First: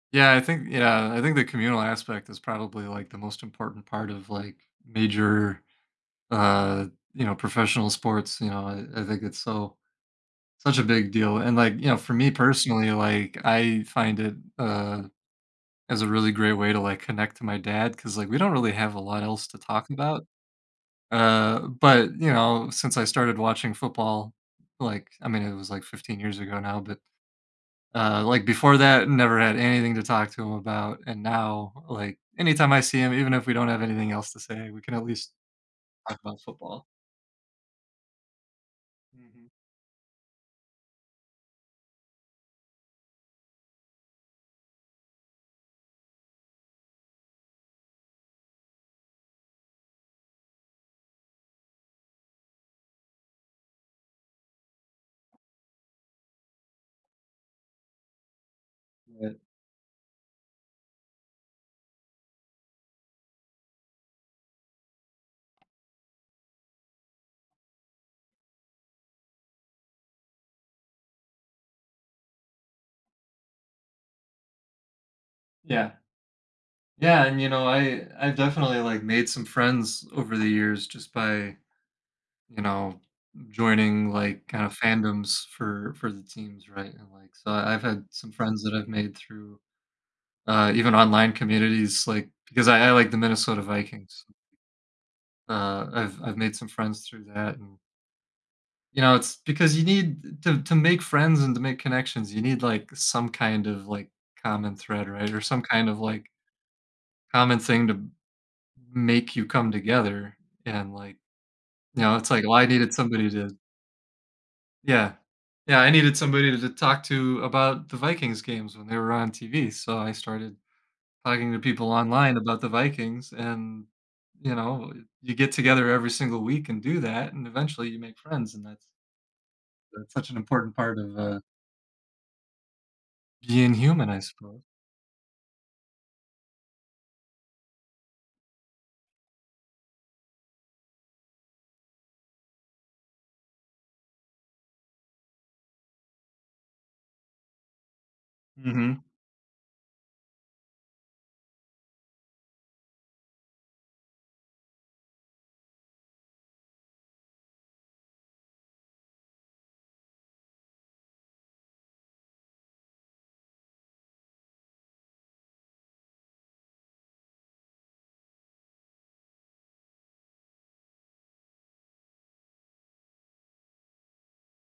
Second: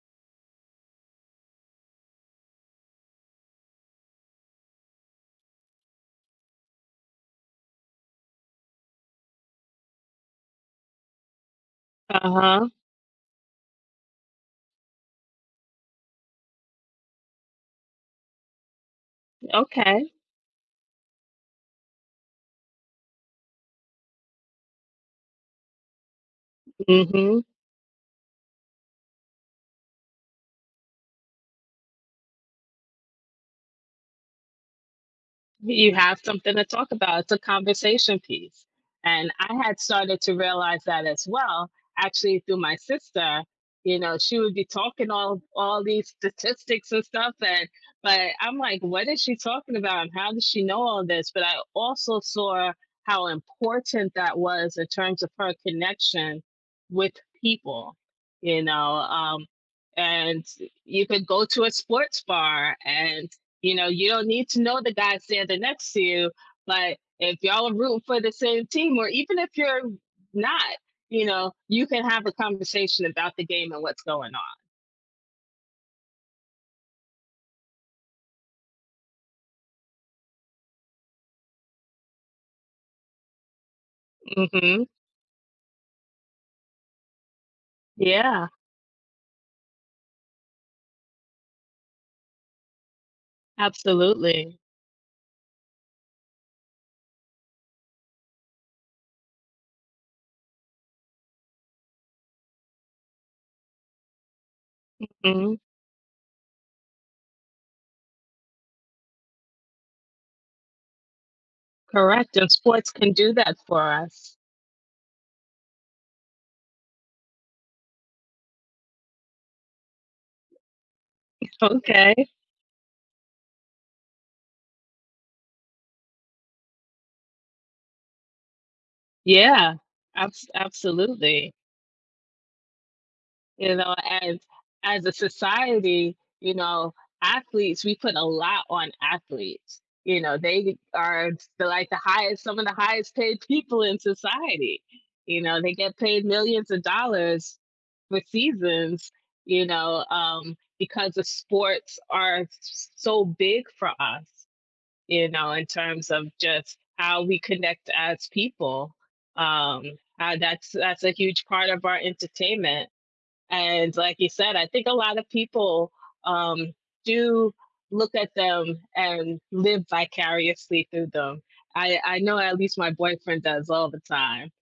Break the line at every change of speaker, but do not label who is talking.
Yeah, I think yeah, I think the communal aspect is probably, like, the most important part of, like, major, uh, you know, professional sports, you know, I I think it's so such a big deal, and, like, you know, for me
Uh-huh.
personally, like, I find it, uh, as a really great way to, like, connect to my dad, 'cause, like, we don't really have a lot else to talk
Okay.
about, uh, but, you know, since I started watching football, like I mean, it was, like, 15 years ago now, but,
Mhm.
uh, like before that, never had anything to talk to him about, and now, like, anytime I see him, even if we don't have anything else to say, we can at least
You
talk
have
about
something to
football.
talk about, it's a conversation piece, and
Mhm.
I had started to realize that as well, actually, through my sister, you know, she would be talking all all these statistics and stuff and but I'm, like, "What is she talking about? And how does she know all this?" But I also saw how important that was in terms of her connection with people, you know,
Yeah.
um, and you could go to a sports bar, and, you know, you don't need to know the guy standing next to you, but if y'all are rooting for the same team, or even if you're not, you know, you can have a conversation about the game and what's going on.
Yeah. Yeah, and, you know, I I definitely, like, made some friends over the years just by, you know, joining, like, kind of
Mhm.
fandoms for for the teams, right, and, like, so I've had some
Yeah.
friends that I've made through, uh, even online communities, like, because I I like the Minnesota Vikings.
Absolutely.
Uh, I've I've made some friends through that and you know, it's because you need to to make friends and to make connections, you need, like, some kind of, like, common thread, right, or
Mhm.
some kind of, like common thing to make you come together, and, like, you know, it's
Correct,
like,
and
well, I
sports
needed
can
somebody
do
to
that for us.
yeah. Yeah, I needed somebody to to talk to about the Vikings' games when they were on TV, so I started
Y
talking to people
okay.
online about the Vikings, and, you know, you get together every single week and do that, and eventually you make friends, and that's
Yeah.
that's such an
Abs
important part of, uh
absolutely.
being
You know,
human, I
as
suppose.
as a society, you know, athletes we put a lot on athletes, you know, they are, s like, the highest some of the highest paid people in society, you know, they get paid millions of dollars for
Mhm.
seasons, you know, um, because the sports are s s so big for us, you know, in terms of just how we connect as people, um, uh, that's that's a huge part of our entertainment, and like you said, I think a lot of people, um, do look at them and live vicariously through them, I I know at least my boyfriend does all the time.